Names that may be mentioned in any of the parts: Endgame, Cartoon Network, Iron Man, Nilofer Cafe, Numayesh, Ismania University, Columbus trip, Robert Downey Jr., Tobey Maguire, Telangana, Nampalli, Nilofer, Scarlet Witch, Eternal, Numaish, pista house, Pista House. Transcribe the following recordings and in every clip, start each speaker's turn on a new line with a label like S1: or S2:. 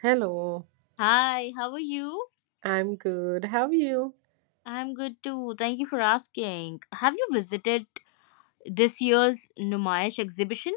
S1: Hello,
S2: Hi, how are you?
S1: I'm good. How are you?
S2: I'm good too. Thank you for asking. Have you visited this year's Numayesh exhibition?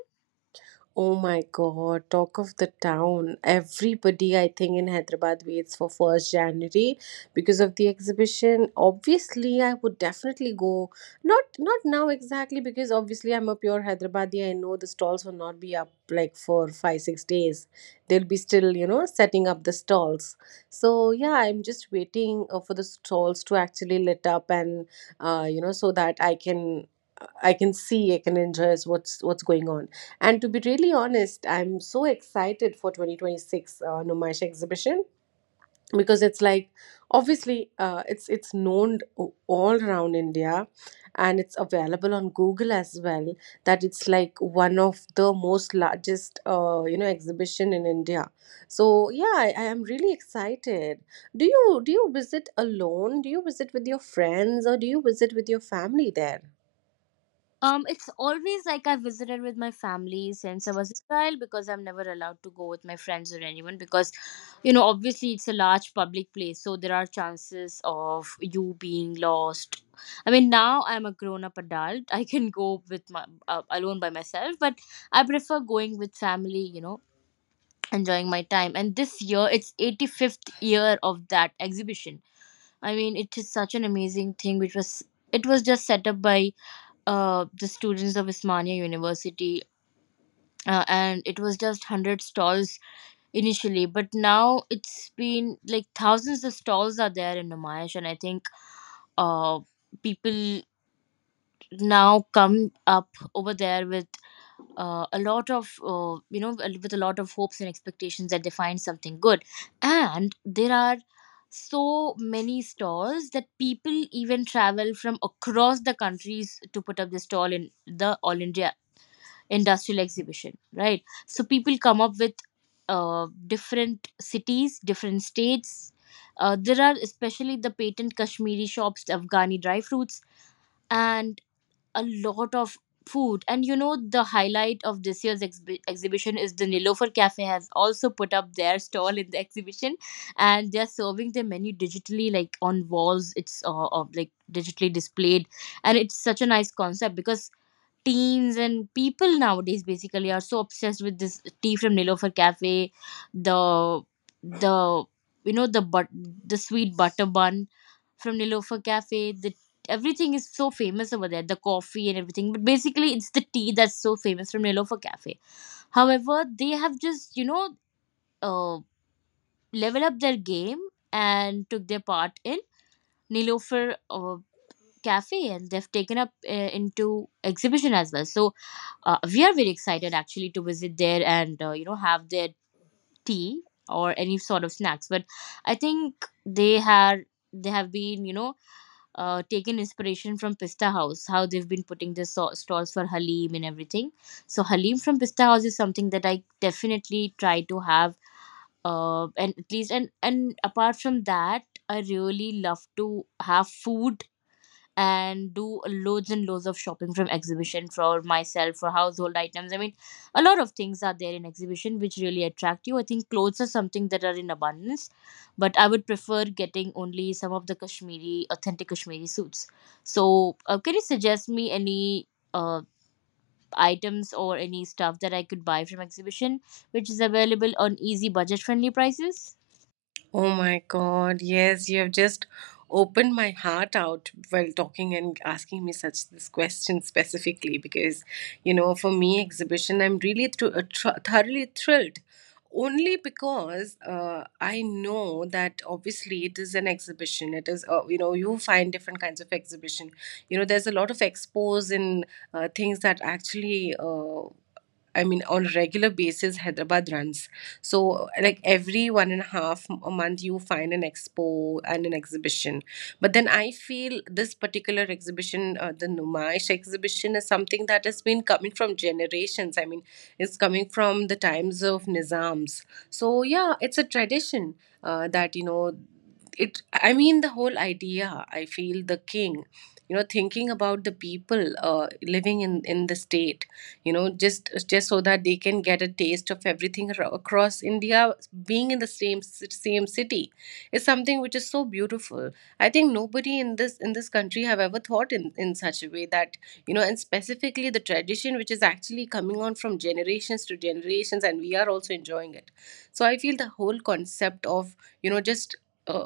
S1: Oh my God, talk of the town. Everybody, I think, in Hyderabad waits for 1st January because of the exhibition. Obviously, I would definitely go. Not now exactly because obviously I'm a pure Hyderabadi. I know the stalls will not be up like for five, 6 days. They'll be still, you know, setting up the stalls. So yeah, I'm just waiting for the stalls to actually lit up and so that I can see, I can enjoy what's going on. And to be really honest, I'm so excited for 2026 Numash exhibition because it's like obviously, it's known all around India, and it's available on Google as well, that it's like one of the most largest exhibition in India. So yeah, I am really excited. Do you visit alone? Do you visit with your friends, or do you visit with your family there?
S2: It's always like I visited with my family since I was a child because I'm never allowed to go with my friends or anyone because, obviously it's a large public place, so there are chances of you being lost. I mean, now I'm a grown-up adult. I can go with my alone by myself, but I prefer going with family, enjoying my time. And this year it's 85th year of that exhibition. I mean, it is such an amazing thing, which was just set up by the students of Ismania University, and it was just 100 stalls initially. But now it's been like thousands of stalls are there in Namayash, and I think uh, people now come up over there with a lot of hopes and expectations, that they find something good. And there are so many stalls that people even travel from across the countries to put up the stall in the All India Industrial Exhibition, right? So people come up with different cities, different states. There are especially the patent Kashmiri shops, the Afghani dry fruits, and a lot of food. And the highlight of this year's exhibition is the Nilofer Cafe has also put up their stall in the exhibition. And they're serving their menu digitally, like on walls. It's of like digitally displayed. And it's such a nice concept, because teens and people nowadays basically are so obsessed with this tea from Nilofer Cafe, the the you know the but the sweet butter bun from Nilofer Cafe. The Everything is so famous over there, the coffee and everything. But basically, it's the tea that's so famous from Nilofer Cafe. However, they have just uh, leveled up their game and took their part in Nilofer Cafe, and they've taken up into exhibition as well. So we are very excited actually to visit there and have their tea or any sort of snacks. But I think they have been taken inspiration from Pista House, how they've been putting the stalls for halim and everything. So halim from Pista House is something that I definitely try to have. Uh, and at least and and apart from that, I really love to have food and do loads and loads of shopping from exhibition, for myself, for household items. I mean, a lot of things are there in exhibition which really attract you. I think clothes are something that are in abundance, but I would prefer getting only some of the kashmiri authentic Kashmiri suits. So can you suggest me any uh, items or any stuff that I could buy from exhibition, which is available on easy budget friendly prices?
S1: Oh my God, yes, you have just opened my heart out while talking and asking me such this question specifically because, you know, for me, exhibition, I'm really thoroughly thrilled only because I know that obviously it is an exhibition. It is, you know, you find different kinds of exhibition. You know, there's a lot of expos and things that actually. I mean, on a regular basis, Hyderabad runs. So, like every one and a half a month, you find an expo and an exhibition. But then I feel this particular exhibition, the Numaish exhibition, is something that has been coming from generations. I mean, it's coming from the times of Nizams. So, yeah, it's a tradition that, you know, I mean, the whole idea, I feel the king, you know, thinking about the people living in the state, you know, just so that they can get a taste of everything across India, being in the same city, is something which is so beautiful. I think nobody in this country have ever thought in such a way that, you know. And specifically the tradition which is actually coming on from generations to generations, and we are also enjoying it. So I feel the whole concept of, you know, just uh,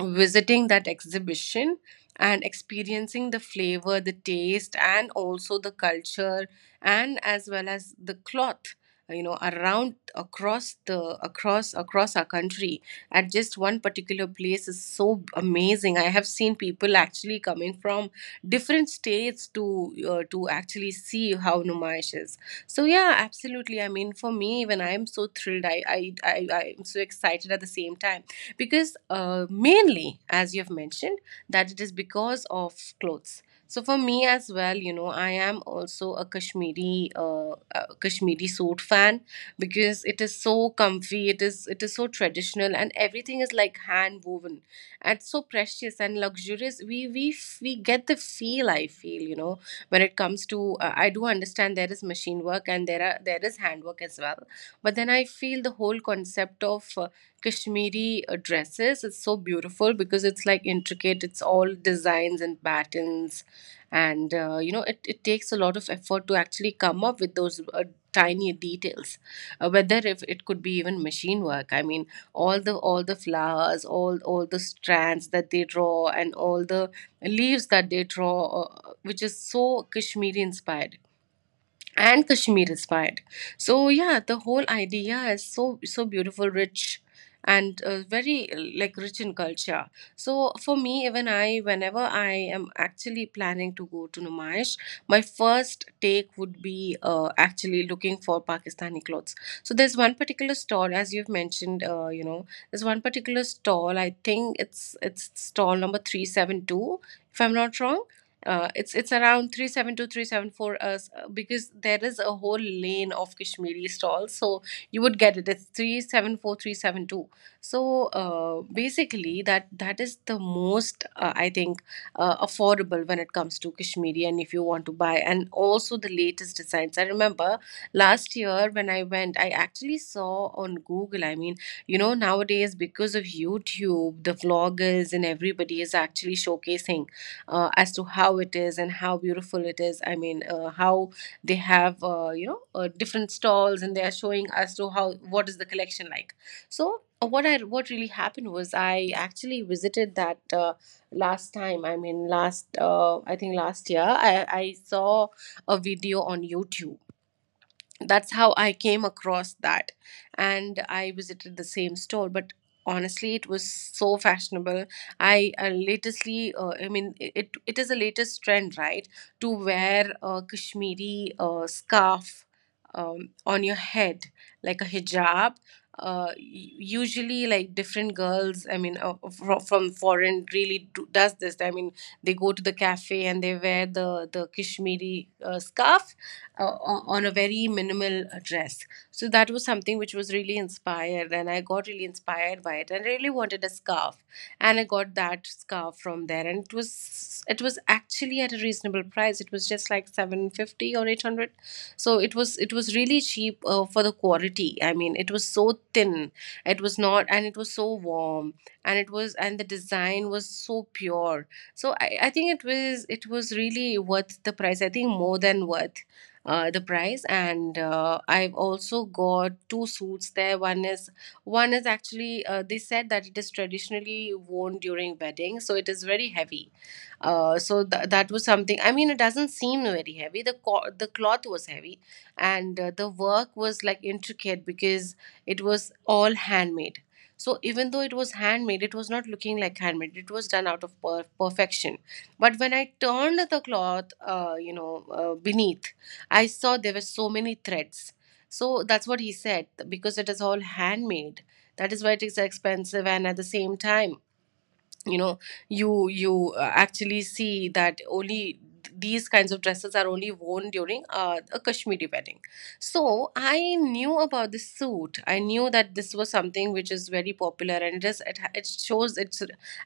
S1: visiting that exhibition and experiencing the flavor, the taste, and also the culture, and as well as the cloth, you know, around across the across our country, at just one particular place, is so amazing. I have seen people actually coming from different states to actually see how Numaish is. So yeah, absolutely. I mean, for me, even I am so thrilled, I am so excited at the same time, because mainly as you've mentioned that it is because of clothes. So for me as well, you know, I am also a Kashmiri, Kashmiri suit fan, because it is so comfy, it is so traditional, and everything is like hand woven and so precious and luxurious. We get the feel, I feel, you know, when it comes to I do understand there is machine work, and there is handwork as well. But then I feel the whole concept of Kashmiri dresses. It's so beautiful because it's like intricate. It's all designs and patterns, and you know, it takes a lot of effort to actually come up with those tiny details. Whether if it could be even machine work. I mean, all the flowers, all the strands that they draw, and all the leaves that they draw, which is so Kashmiri inspired and Kashmir inspired. So yeah, the whole idea is so so beautiful, rich, and very like rich in culture. So for me, even I, whenever I am actually planning to go to Numayish, my first take would be actually looking for Pakistani clothes. So there's one particular stall, as you've mentioned, you know, there's one particular stall. I think it's stall number 372, if I'm not wrong, it's around 372 374. 374, because there is a whole lane of Kashmiri stalls, so you would get it. It's 374 372. So basically that is the most I think affordable when it comes to Kashmiri, and if you want to buy, and also the latest designs. I remember last year when I went, I actually saw on Google. I mean, you know, nowadays because of YouTube, the vloggers and everybody is actually showcasing as to how it is and how beautiful it is. I mean, how they have different stalls, and they are showing as to how, what is the collection like. So what I what really happened was I actually visited that last time. I mean, last I think last year I saw a video on YouTube. That's how I came across that. And I visited the same store, but honestly, it was so fashionable. I latestly, I mean, it it is the latest trend, right, to wear a Kashmiri scarf on your head, like a hijab. Uh, y- Usually, like different girls, I mean, from foreign really do, does this. I mean, they go to the cafe and they wear the Kashmiri scarf on a very minimal dress. So that was something which was really inspired, and I got really inspired by it, and really wanted a scarf, and I got that scarf from there, and it was actually at a reasonable price. It was just like 750 or 800, so it was really cheap for the quality. I mean, it was so thin, it was not, and it was so warm, and the design was so pure. So I think it was really worth the price. I think more than worth the price. And I've also got two suits there. One is actually, they said that it is traditionally worn during weddings, so it is very heavy. That was something. I mean, it doesn't seem very heavy. The the cloth was heavy, and the work was like intricate, because it was all handmade. So even though it was handmade, it was not looking like handmade. It was done out of perfection. But when I turned the cloth, beneath, I saw there were so many threads. So that's what he said, because it is all handmade. That is why it is expensive. And at the same time, you know, you actually see that only these kinds of dresses are only worn during a Kashmiri wedding. So I knew about this suit. I knew that this was something which is very popular, and it is it shows it's,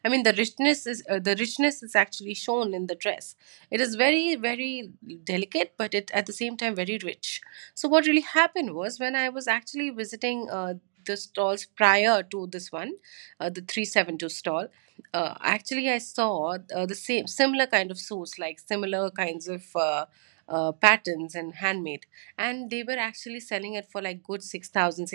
S1: I mean, the richness is, the richness is actually shown in the dress. It is very very delicate, but it at the same time very rich. So what really happened was, when I was actually visiting the stalls prior to this one, the 372 stall, actually, I saw the same similar kind of suits, like similar kinds of patterns and handmade, and they were actually selling it for like good 6,000.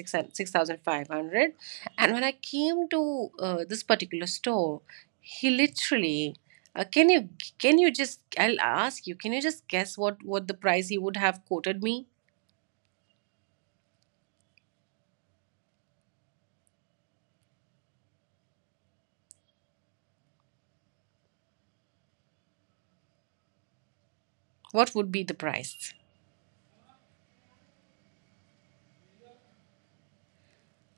S1: And when I came to this particular store, he literally, can you, can you just? I'll ask you, can you just guess what the price he would have quoted me? What would be the price?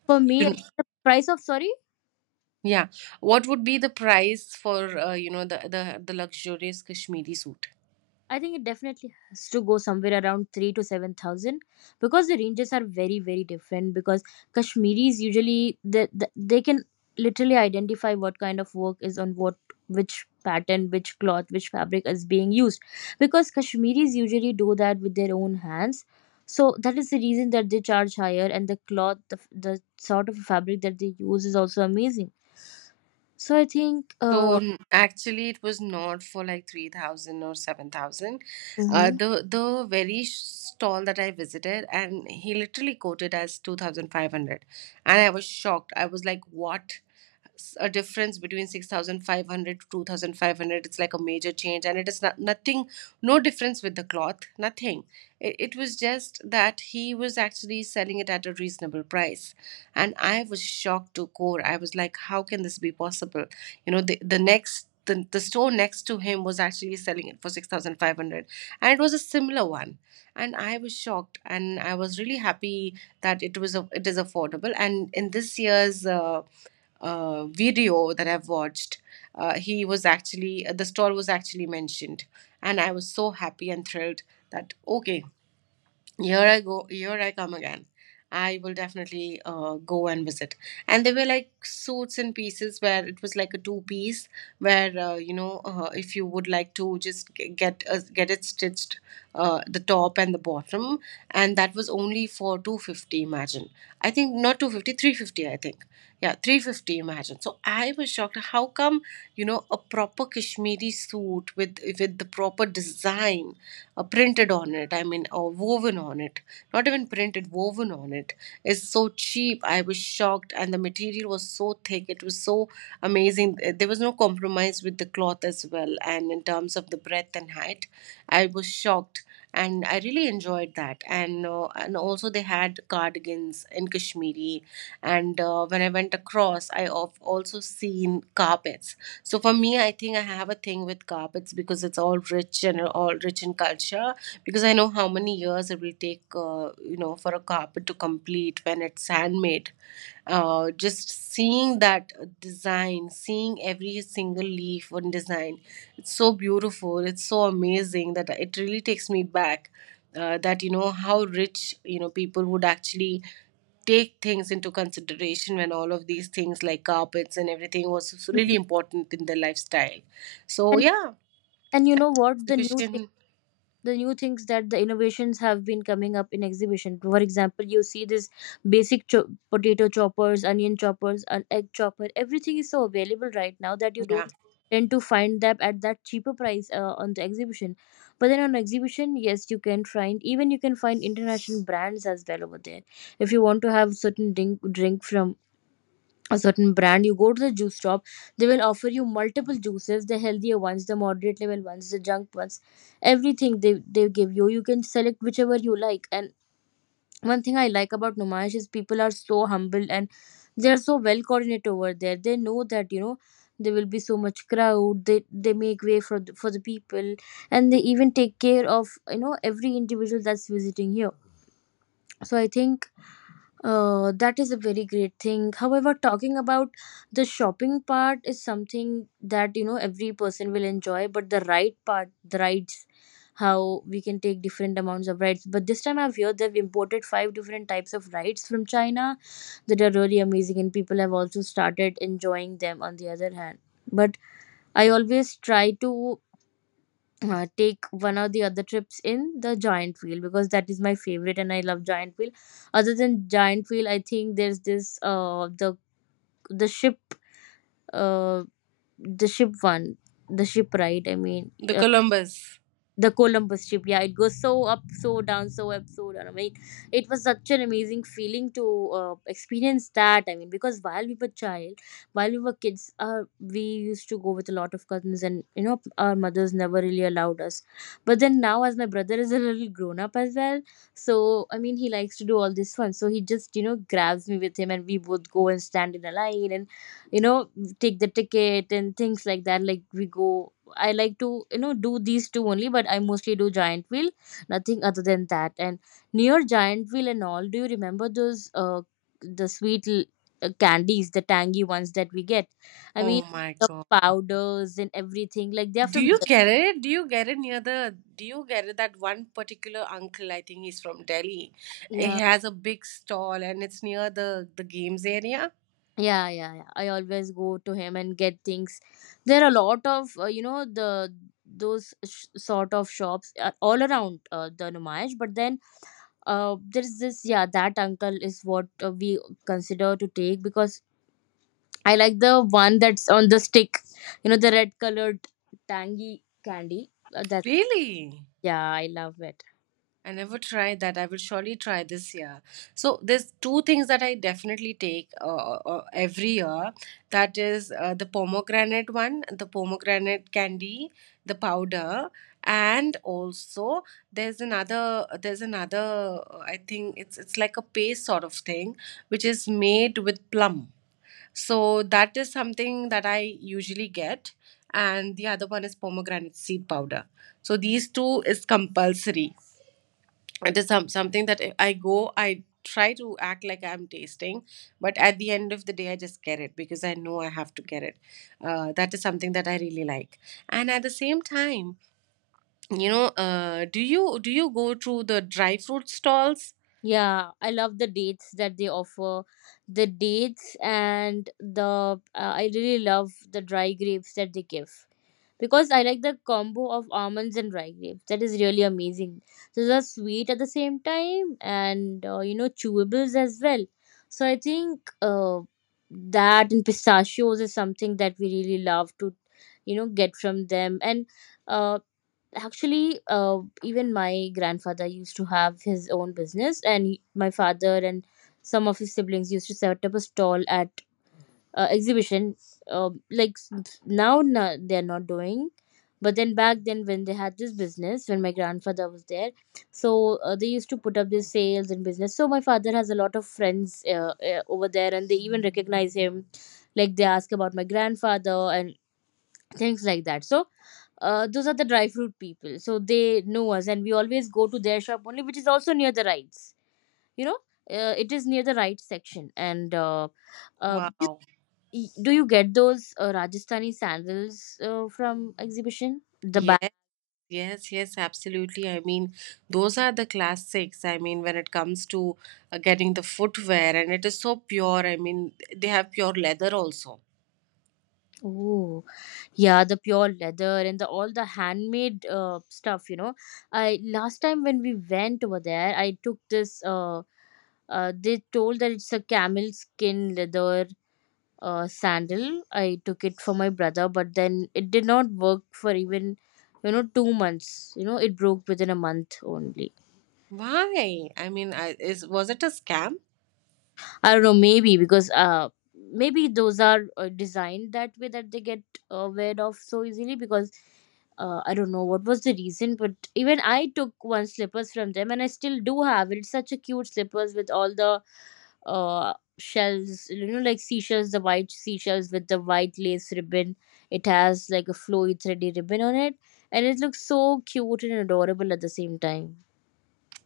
S2: For me, I
S1: You,
S2: think the price of, sorry.
S1: yeah, what would be the price for you know, the the luxurious Kashmiri suit?
S2: I think it definitely has to go somewhere around three to seven thousand, because the ranges are very, very different. Because Kashmiris usually they can literally identify what kind of work is on what which pattern, which cloth, which fabric is being used. Because Kashmiris usually do that with their own hands. So that is the reason that they charge higher, and the cloth, the sort of fabric that they use is also amazing. So I think
S1: So actually, it was not for like 3,000 or 7,000.
S2: hmm.
S1: The stall that I visited, and he literally quoted as 2,500. And I was shocked. I was like, what? S- a difference between 6500 to 2500, it's like a major change, and it is not, nothing. No difference with the cloth, nothing. It was just that he was actually selling it at a reasonable price, and I was shocked to core. I was like, how can this be possible? You know, the store next to him was actually selling it for 6500, and it was a similar one. And I was shocked, and I was really happy that it is affordable. And in this year's video that I've watched, he was actually— the stall was actually mentioned, and I was so happy and thrilled that okay, here I go, here I come again. I will definitely go and visit. And they were like suits and pieces where it was like a two-piece where if you would like to just get it stitched, the top and the bottom, and that was only for 250, imagine. I think not 250, 350, I think. Yeah, 350, imagine. So I was shocked, how come, you know, a proper Kashmiri suit with the proper design printed on it, I mean, or woven on it, not even printed, woven on it. It's so cheap. I was shocked, and the material was so thick. It was so amazing. There was no compromise with the cloth as well, and in terms of the breadth and height, I was shocked, and I really enjoyed that. And and also, they had cardigans in Kashmiri. And when I went across, I of also seen carpets. So for me, I think I have a thing with carpets because it's all rich and all rich in culture. Because I know how many years it will take, for a carpet to complete when it's handmade. Just seeing that design, seeing every single leaf on design, it's so beautiful. It's so amazing that it really takes me back. That you know how rich, you know, people would actually take things into consideration when all of these things like carpets and everything was really important in their lifestyle. So
S2: and
S1: yeah,
S2: and you know what, the new
S1: exhibition.
S2: the new things that the innovations have been coming up in exhibition. For example, you see this basic potato choppers, onion choppers, an egg chopper. Everything is so available right now that you
S1: Yeah,
S2: don't tend to find them at that cheaper price on the exhibition. But then on exhibition, yes, you can find. Even you can find international brands as well over there. If you want to have certain drink from a certain brand, you go to the juice shop. They will offer you multiple juices, the healthier ones, the moderate level ones, the junk ones. Everything they give you, you can select whichever you like. And one thing I like about Numash is people are so humble, and they are so well coordinated over there. They know that there will be so much crowd. They make way for the people, and they even take care of every individual that's visiting here. So I think that is a very great thing. However, talking about the shopping part is something that every person will enjoy, but the ride part, the rides, how we can take different amounts of rides. But this time I've heard they've imported five different types of rides from China that are really amazing, and people have also started enjoying them, on the other hand. But I always try to take one of the other trips in the giant wheel, because that is my favorite, and I love giant wheel. Other than giant wheel, I think there's this the ship uh the ship one the ship ride. I mean,
S1: the Columbus.
S2: the Columbus trip, yeah, it goes so up, so down, so up, so down. I mean, it was such an amazing feeling to experience that. I mean, because while we were kids, we used to go with a lot of cousins, and our mothers never really allowed us. But then now, as my brother is a little grown up as well, so I mean, he likes to do all this fun. So he just grabs me with him, and we both go and stand in a line, and you know take the ticket and things like that. Like we go, I like to do these two only, but I mostly do giant wheel, nothing other than that. And near giant wheel and all, do you remember those the sweet candies, the tangy ones that we get? I mean,
S1: Oh my
S2: the
S1: god.
S2: powders and everything, like they're
S1: Do
S2: from
S1: you
S2: Delhi.
S1: get it? Do you get it near the? Do you get it? That one particular uncle, I think he's from Delhi. He
S2: Yeah,
S1: has a big stall, and it's near the games area.
S2: yeah, yeah, yeah. I always go to him and get things. There are a lot of sort of shops all around the Numayesh, but then there's this, yeah, that uncle is what we consider to take, because I like the one that's on the stick, the red colored tangy candy. That
S1: Really?
S2: Yeah, I love it.
S1: I never tried that. I will surely try this year. So there's two things that I definitely take every year. That is the pomegranate one, the pomegranate candy, the powder, and also there's another I think it's— it's like a paste sort of thing which is made with plum. So that is something that I usually get, and the other one is pomegranate seed powder. So these two is compulsory. It is something that if I go, I try to act like I'm tasting, but at the end of the day, I just get it because I know I have to get it. That is something that I really like. And at the same time, do you go to the dry fruit stalls?
S2: Yeah, I love the dates that they offer, the dates and the I really love the dry grapes that they give, because I like the combo of almonds and dry grapes. That is really amazing. So they're sweet at the same time, and chewables as well. So I think that and pistachios is something that we really love to get from them. And uh, actually, even my grandfather used to have his own business, and my father and some of his siblings used to set up a stall at exhibition. Like now, no, they're not doing. But then back then, when they had this business, when my grandfather was there, so they used to put up these sales and business. So my father has a lot of friends over there, and they even recognize him, like they ask about my grandfather and things like that. So those are the dry fruit people, so they know us, and we always go to their shop only, which is also near the rides. you know it is near the right section. and uh, uh,
S1: Wow.
S2: Y- do you get those Rajasthani sandals from exhibition? The bag.
S1: Yes, yes, yes, absolutely. I mean, those are the classics. I mean, when it comes to getting the footwear, and it is so pure. I mean, they have pure leather also.
S2: Oh, yeah, the pure leather and the all the handmade stuff. I, last time when we went over there, I took this they told that it's a camel skin leather sandal. I took it for my brother, but then it did not work for even, 2 months. You know, it broke within a month only.
S1: Why? I mean, I, is— was it a scam?
S2: I don't know, maybe because maybe those are designed that way, that they get weared off so easily. Because I don't know what was the reason, but even I took one slippers from them, and I still do have it. It's such a cute slippers with all the shells, like seashells, the white seashells with the white lace ribbon. It has like a flowy thready ribbon on it, and it looks so cute and adorable at the same time.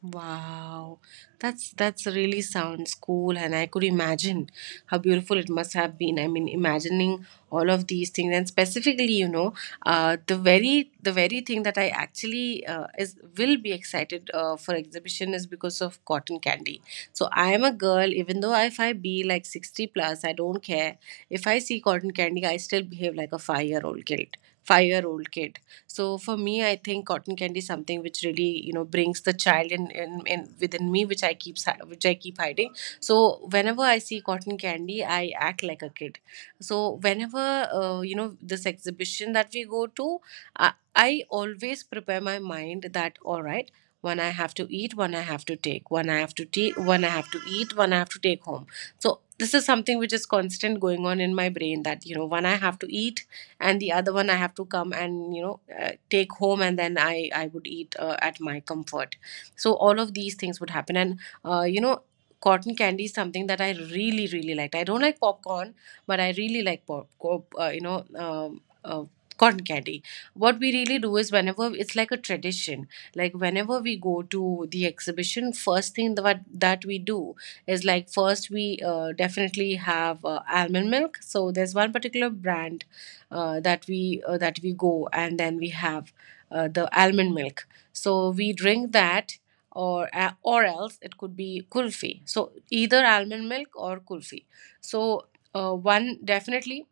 S1: Wow, that's— that's really sounds cool, and I could imagine how beautiful it must have been. I mean, imagining all of these things, and specifically, you know, the very thing that I actually is will be excited for exhibition is because of cotton candy. So I am a girl, even though if I be like 60 plus, I don't care. If I see cotton candy, I still behave like a 5 year old kid. 5 year old kid. So for me, I think cotton candy is something which really, you know, brings the child in, within me, which which I keep hiding. So whenever I see cotton candy, I act like a kid. So whenever you know, this exhibition that we go to, I always prepare my mind that all right. One I have to eat, one I have to take, one I have to take, one I have to eat, one I have to take home. So this is something which is constant going on in my brain, that you know, one I have to eat, and the other one I have to come and, you know, take home, and then I would eat at my comfort. So all of these things would happen. And uh, you know cotton candy is something that I really really liked. I don't like popcorn, but I really like pop, pop you know cotton candy. What we really do is, whenever it's like a tradition, like whenever we go to the exhibition, first thing that we do is, like, first we definitely have almond milk. So there's one particular brand that we go, and then we have the almond milk. So we drink that, or else it could be kulfi. So either almond milk or kulfi. So one definitely.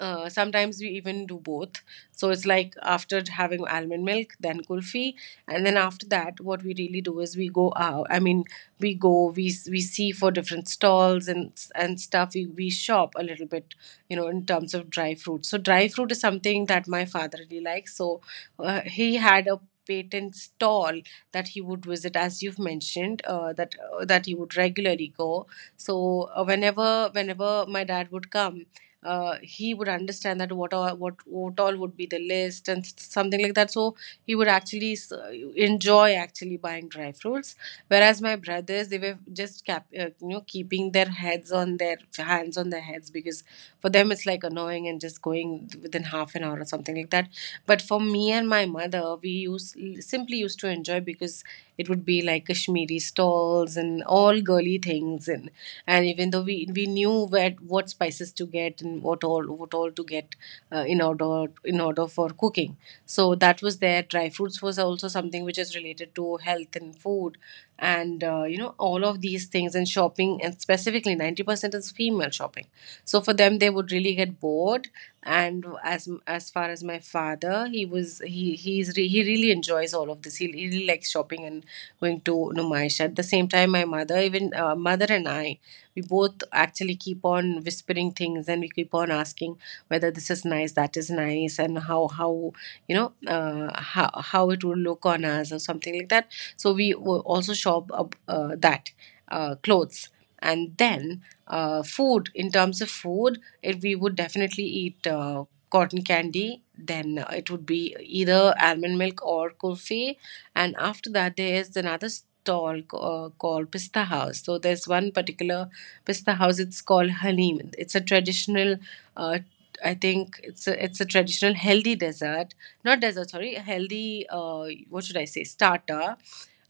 S1: Sometimes we even do both. So it's like after having almond milk, then kulfi, and then after that, what we really do is we go out. I mean, we go, we see for different stalls and and stuff. We shop a little bit, you know, in terms of dry fruit. So dry fruit is something that my father really likes. So he had a patent stall that he would visit, as you've mentioned, that he would regularly go. So whenever my dad would come, he would understand that what all would be the list, and something like that. So he would actually enjoy actually buying dry fruits, whereas my brothers, they were just cap, you know keeping their heads on their heads, because for them, it's like annoying and just going within half an hour or something like that. But for me and my mother, we used simply used to enjoy, because it would be like Kashmiri stalls and all girly things season. And even though we knew where what spices to get, and what all to get in order for cooking. So that was there. Dry fruits was also something which is related to health and food, and all of these things and shopping, and specifically 90% is female shopping. So for them, they would really get bored. And as far as my father, he really enjoys all of this. He really likes shopping and going to Numaish. At the same time, my mother, even mother and I, we both actually keep on whispering things, and we keep on asking whether this is nice, that is nice, and how you know, how it would look on us or something like that. So also shop up, that clothes, and then food. In terms of food, we would definitely eat. Cotton candy, then it would be either almond milk or kulfi. And after that, there is another stall called Pista House. So there's one particular Pista House. It's called halim. It's a traditional uh, I think it's a traditional healthy dessert, not dessert, sorry, healthy what should I say, starter,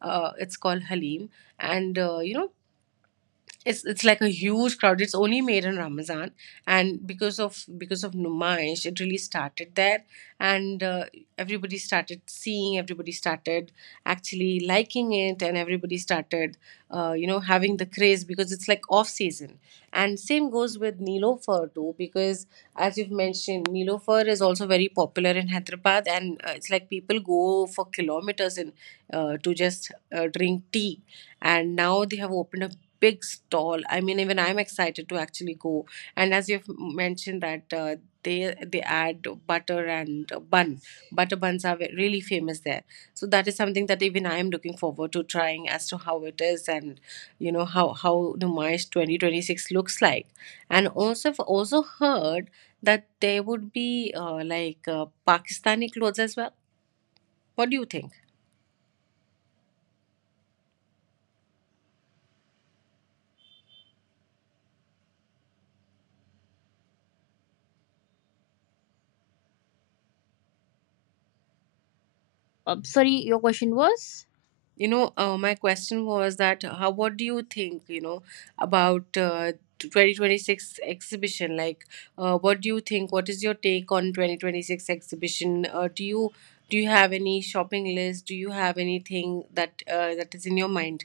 S1: it's called halim. And it's like a huge crowd. It's only made in Ramadan. And because of Numaish, it really started there. And everybody started seeing, everybody started actually liking it, and everybody started, having the craze, because it's like off season. And same goes with Nilofer too, because as you've mentioned, Nilofer is also very popular in Hyderabad. And it's like people go for kilometers in to just drink tea. And now they have opened a big stall. I mean, even I'm excited to actually go. And as you've mentioned that they add butter and bun. Butter buns are really famous there. So that is something that even I am looking forward to trying, as to how it is, and you know how Numayish 2026 looks like. And also I've also heard that there would be Pakistani clothes as well. What do you think?
S2: Sorry, your question was?
S1: You know, my question was that how what do you think, you know, about 2026 exhibition? Like, what do you think? What is your take on 2026 exhibition? Do you have any shopping list? Do you have anything that that is in your mind?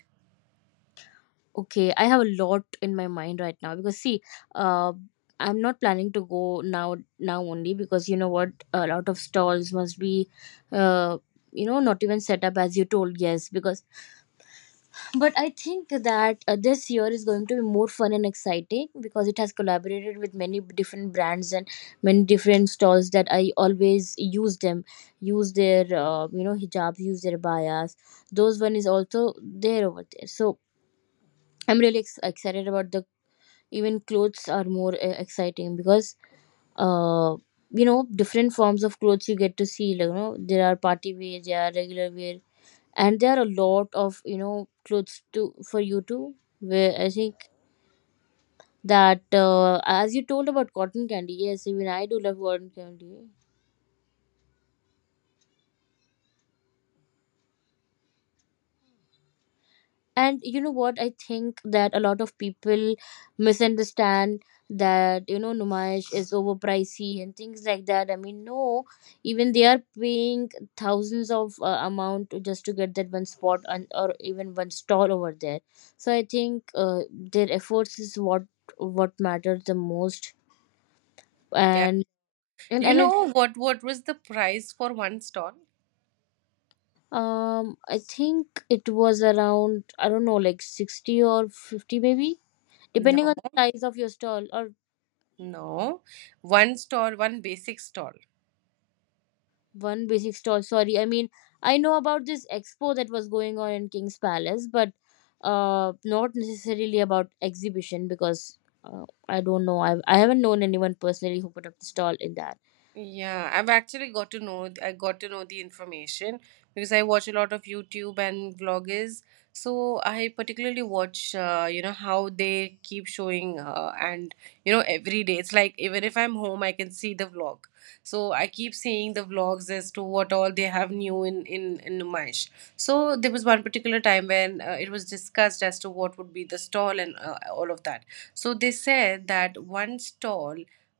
S2: Okay, I have a lot in my mind right now because see, uh, I'm not planning to go now only because you know what, a lot of stalls must be, uh, you know, not even set up as you told. Yes, because but I think that this year is going to be more fun and exciting because it has collaborated with many different brands and many different stalls that I always use them, use their you know hijabs, use their bayas. Those one is also there over there. So I'm really excited about the even clothes are more exciting because uh, you know different forms of clothes you get to see. Like, you know there are party wear, there are regular wear, and there are a lot of you know clothes to for you to wear. I think that as you told about cotton candy, yes, even I do love cotton candy. And you know what, I think that a lot of people misunderstand that you know numash is overpricey and things like that, I mean no, even they are paying thousands of amount just to get that one spot and or even one stall over there. So I think their efforts is what matters the most.
S1: Yeah.
S2: And and,
S1: You
S2: and
S1: know, what was the price for one stall?
S2: I think it was around, I don't know, like 60 or 50 maybe,
S1: No,
S2: depending on the size of your stall or
S1: no. One stall, one basic stall.
S2: one basic stall. Sorry, I mean I know about this expo that was going on in King's Palace, but not necessarily about exhibition because I don't know. I haven't known anyone personally who put up the stall in that.
S1: Yeah, I've actually got to know— I got to know the information because I watch a lot of YouTube and vloggers. So I particularly watch, you know, how they keep showing, and you know, every day. It's like even if I'm home, I can see the vlog. So I keep seeing the vlogs as to what all they have new in Numash. So there was one particular time when it was discussed as to what would be the stall and all of that. So they said that one stall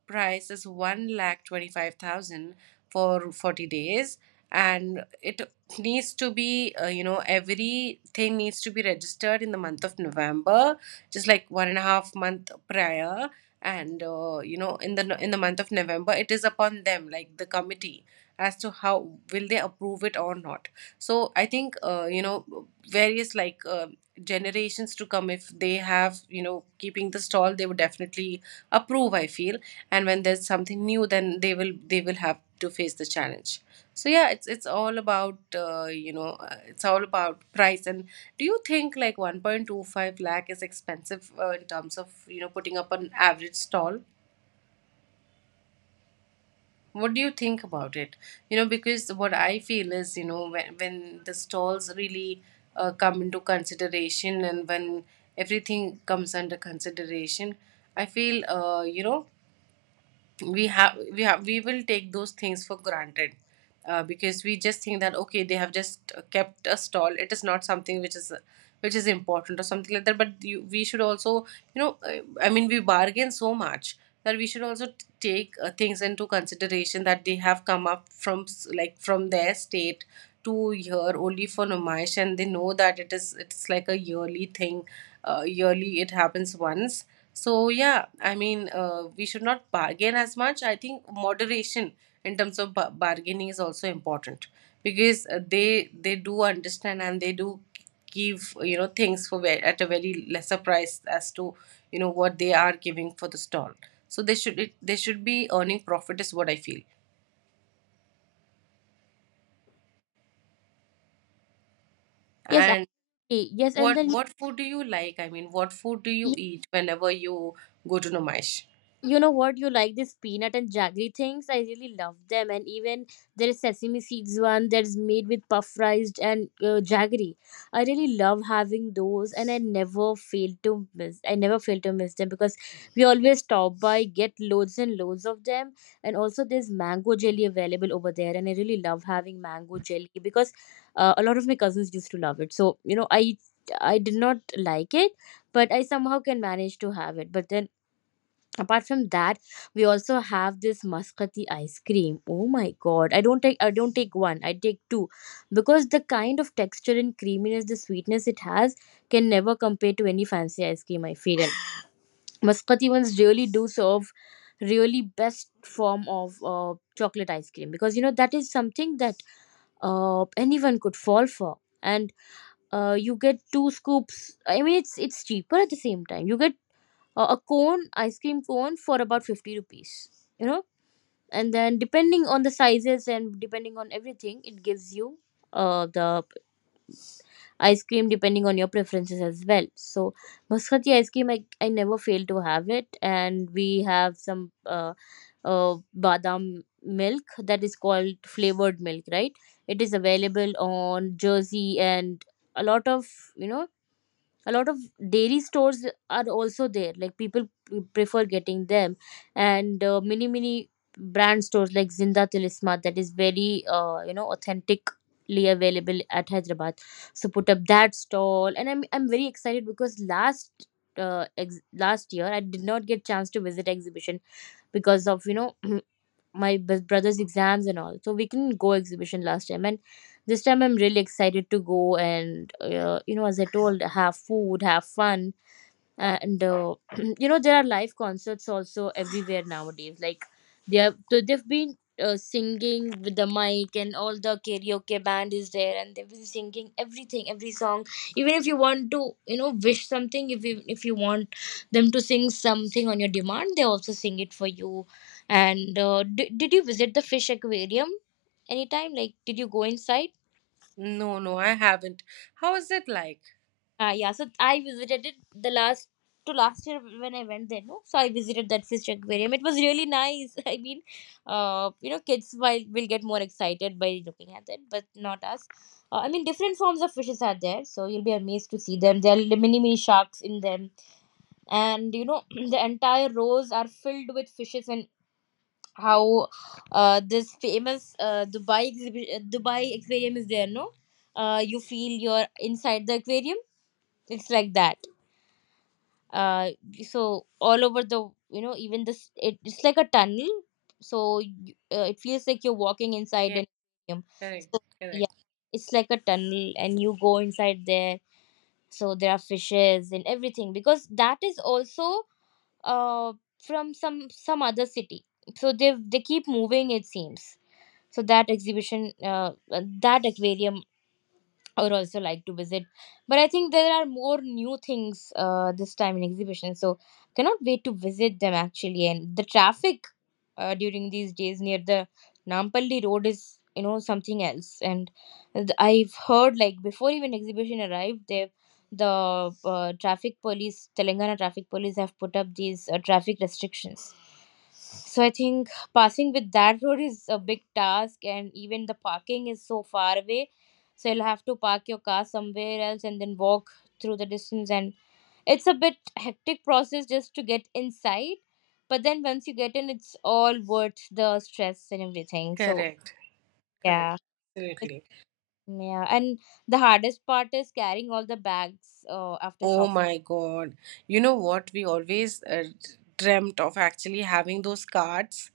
S1: price is 1,25,000 for 40 days and it needs to be everything needs to be registered in the month of November, just like 1.5 month prior, and in the month of November it is upon them, like the committee, as to how will they approve it or not. So I think, various, like generations to come, if they have keeping the stall, they would definitely approve, I feel. And when there's something new, then they will have to face the challenge. So yeah, it's all about, uh, it's all about price. And do you think like 1.25 lakh is expensive, in terms of putting up an average stall? What do you think about it? You know, because what I feel is, when the stalls really, come into consideration, and when everything comes under consideration, I feel, we will take those things for granted. Because we just think that okay, they have just kept a stall. It is not something which is important or something like that. But we should also, I mean, we bargain so much that we should also take things into consideration, that they have come up like from their state to here only for Numayish, and they know that it's like a yearly thing. Yearly, it happens once. So yeah, I mean, we should not bargain as much. I think moderation in terms of bargaining is also important, because they do understand, and they do give, things for at a very lesser price as to what they are giving for the stall. So they should be earning profit is what I feel.
S2: Yes,
S1: And
S2: actually, yes, and
S1: what
S2: then
S1: what food do you like? I mean, what food do you eat whenever you go to Nomaish?
S2: you know what? You like this peanut and jaggery things? I really love them. And even there is sesame seeds one that is made with puff rice and jaggery. I really love having those, and I never fail to miss. I never fail to miss them because we always stop by, get loads and loads of them. And also, there's mango jelly available over there, and I really love having mango jelly because a lot of my cousins used to love it. So you know, I did not like it, but I somehow can manage to have it. But then apart from that we also have this muscati ice cream. Oh my god, I don't take one, I take two, because the kind of texture and creaminess, the sweetness it has can never compare to any fancy ice cream, I feel. And mascati ones really do serve really best form of chocolate ice cream, because you know that is something that anyone could fall for. And you get two scoops, I mean it's cheaper. At the same time you get a cone, ice cream cone, for about 50 rupees, you know. And then depending on the sizes and depending on everything, it gives you the ice cream depending on your preferences as well. So muscati ice cream, I never fail to have it. And we have some badam milk, that is called flavored milk, right? It is available on jersey, and a lot of you know, a lot of dairy stores are also there, like people prefer getting them. And mini brand stores like zinda tilisma, that is very you know authentically available at hyderabad. So put up that stall, and I'm very excited because last last year I did not get chance to visit exhibition because of you know my brother's exams and all, so we couldn't go exhibition last time. And this time I'm really excited to go, and you know as I told, have food, have fun. And you know there are live concerts also everywhere nowadays. Like they have, so they've been singing with the mic and all, the karaoke band is there and they've been singing everything, every song. Even if you want to you know wish something, if you want them to sing something on your demand, they also sing it for you. And did you visit the fish aquarium anytime, like did you go inside?
S1: No, no, I haven't. How is it like?
S2: Yeah, so I visited it the last to last year when I went there. No, so I visited that fish aquarium. It was really nice. I mean, you know, kids will get more excited by looking at it, but not us. I mean, different forms of fishes are there, so you'll be amazed to see them. There are mini mini sharks in them, and you know, the entire rows are filled with fishes. And how this famous Dubai aquarium is there. No, you feel you're inside the aquarium. It's like that uh so all over the you know, even this it's like a tunnel, so you, it feels like you're walking inside
S1: Yeah,
S2: an aquarium.
S1: correct,
S2: So yeah,
S1: correct.
S2: it's like a tunnel and you go inside there. So there are fishes and everything, because that is also uh from some other city, so they keep moving it seems. So that exhibition that aquarium I would also like to visit. But I think there are more new things this time in exhibition, so cannot wait to visit them actually. And the traffic during these days near the Nampalli road is you know something else. And I've heard like before even exhibition arrived, they the traffic police, Telangana traffic police, have put up these traffic restrictions. So I think passing with that road is a big task, and even the parking is so far away, so you'll have to park your car somewhere else and then walk through the distance. And it's a bit hectic process just to get inside, but then once you get in it's all worth the stress and everything. So
S1: Correct, correct,
S2: yeah. it-
S1: absolutely.
S2: yeah. And the hardest part is carrying all the bags after
S1: Oh
S2: shopping.
S1: my God. You know what? We always dreamt of actually having those cards,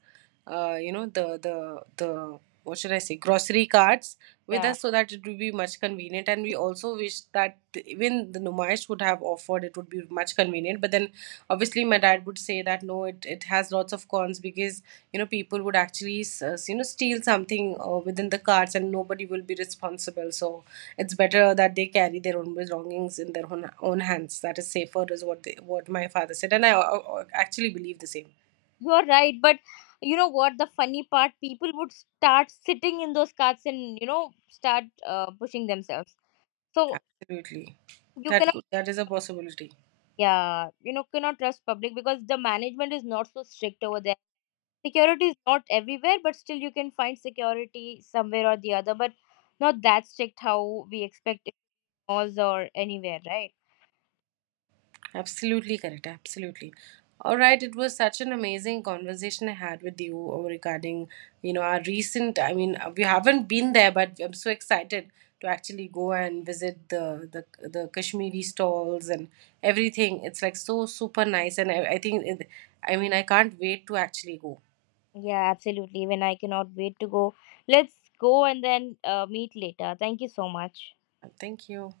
S1: the what should I say, grocery cards with
S2: Yeah,
S1: us, so that it would be much convenient. And we also wish that even the Numaish would have offered, it would be much convenient. But then obviously my dad would say that no, it has lots of cons, because people would actually, steal something, within the carts, and nobody will be responsible. So it's better that they carry their own belongings in their own hands. That is safer is what what my father said, and I actually believe the same.
S2: you're right, but you know what, the funny part, people would start sitting in those carts and you know start pushing themselves, so
S1: Absolutely.
S2: you
S1: That
S2: cannot.
S1: could, that is a possibility.
S2: Yeah, you know, cannot trust public because the management is not so strict over there. Security is not everywhere, but still you can find security somewhere or the other, but not that strict how we expect in malls or anywhere, right?
S1: Absolutely correct. Absolutely. All right. It was such an amazing conversation I had with you, regarding, our recent. I mean, we haven't been there, but I'm so excited to actually go and visit the Kashmiri stalls and everything. It's like so super nice, and I think, I mean, I can't wait to actually go.
S2: Yeah, absolutely. Even I cannot wait to go. Let's go and then meet later. Thank you so much.
S1: Thank you.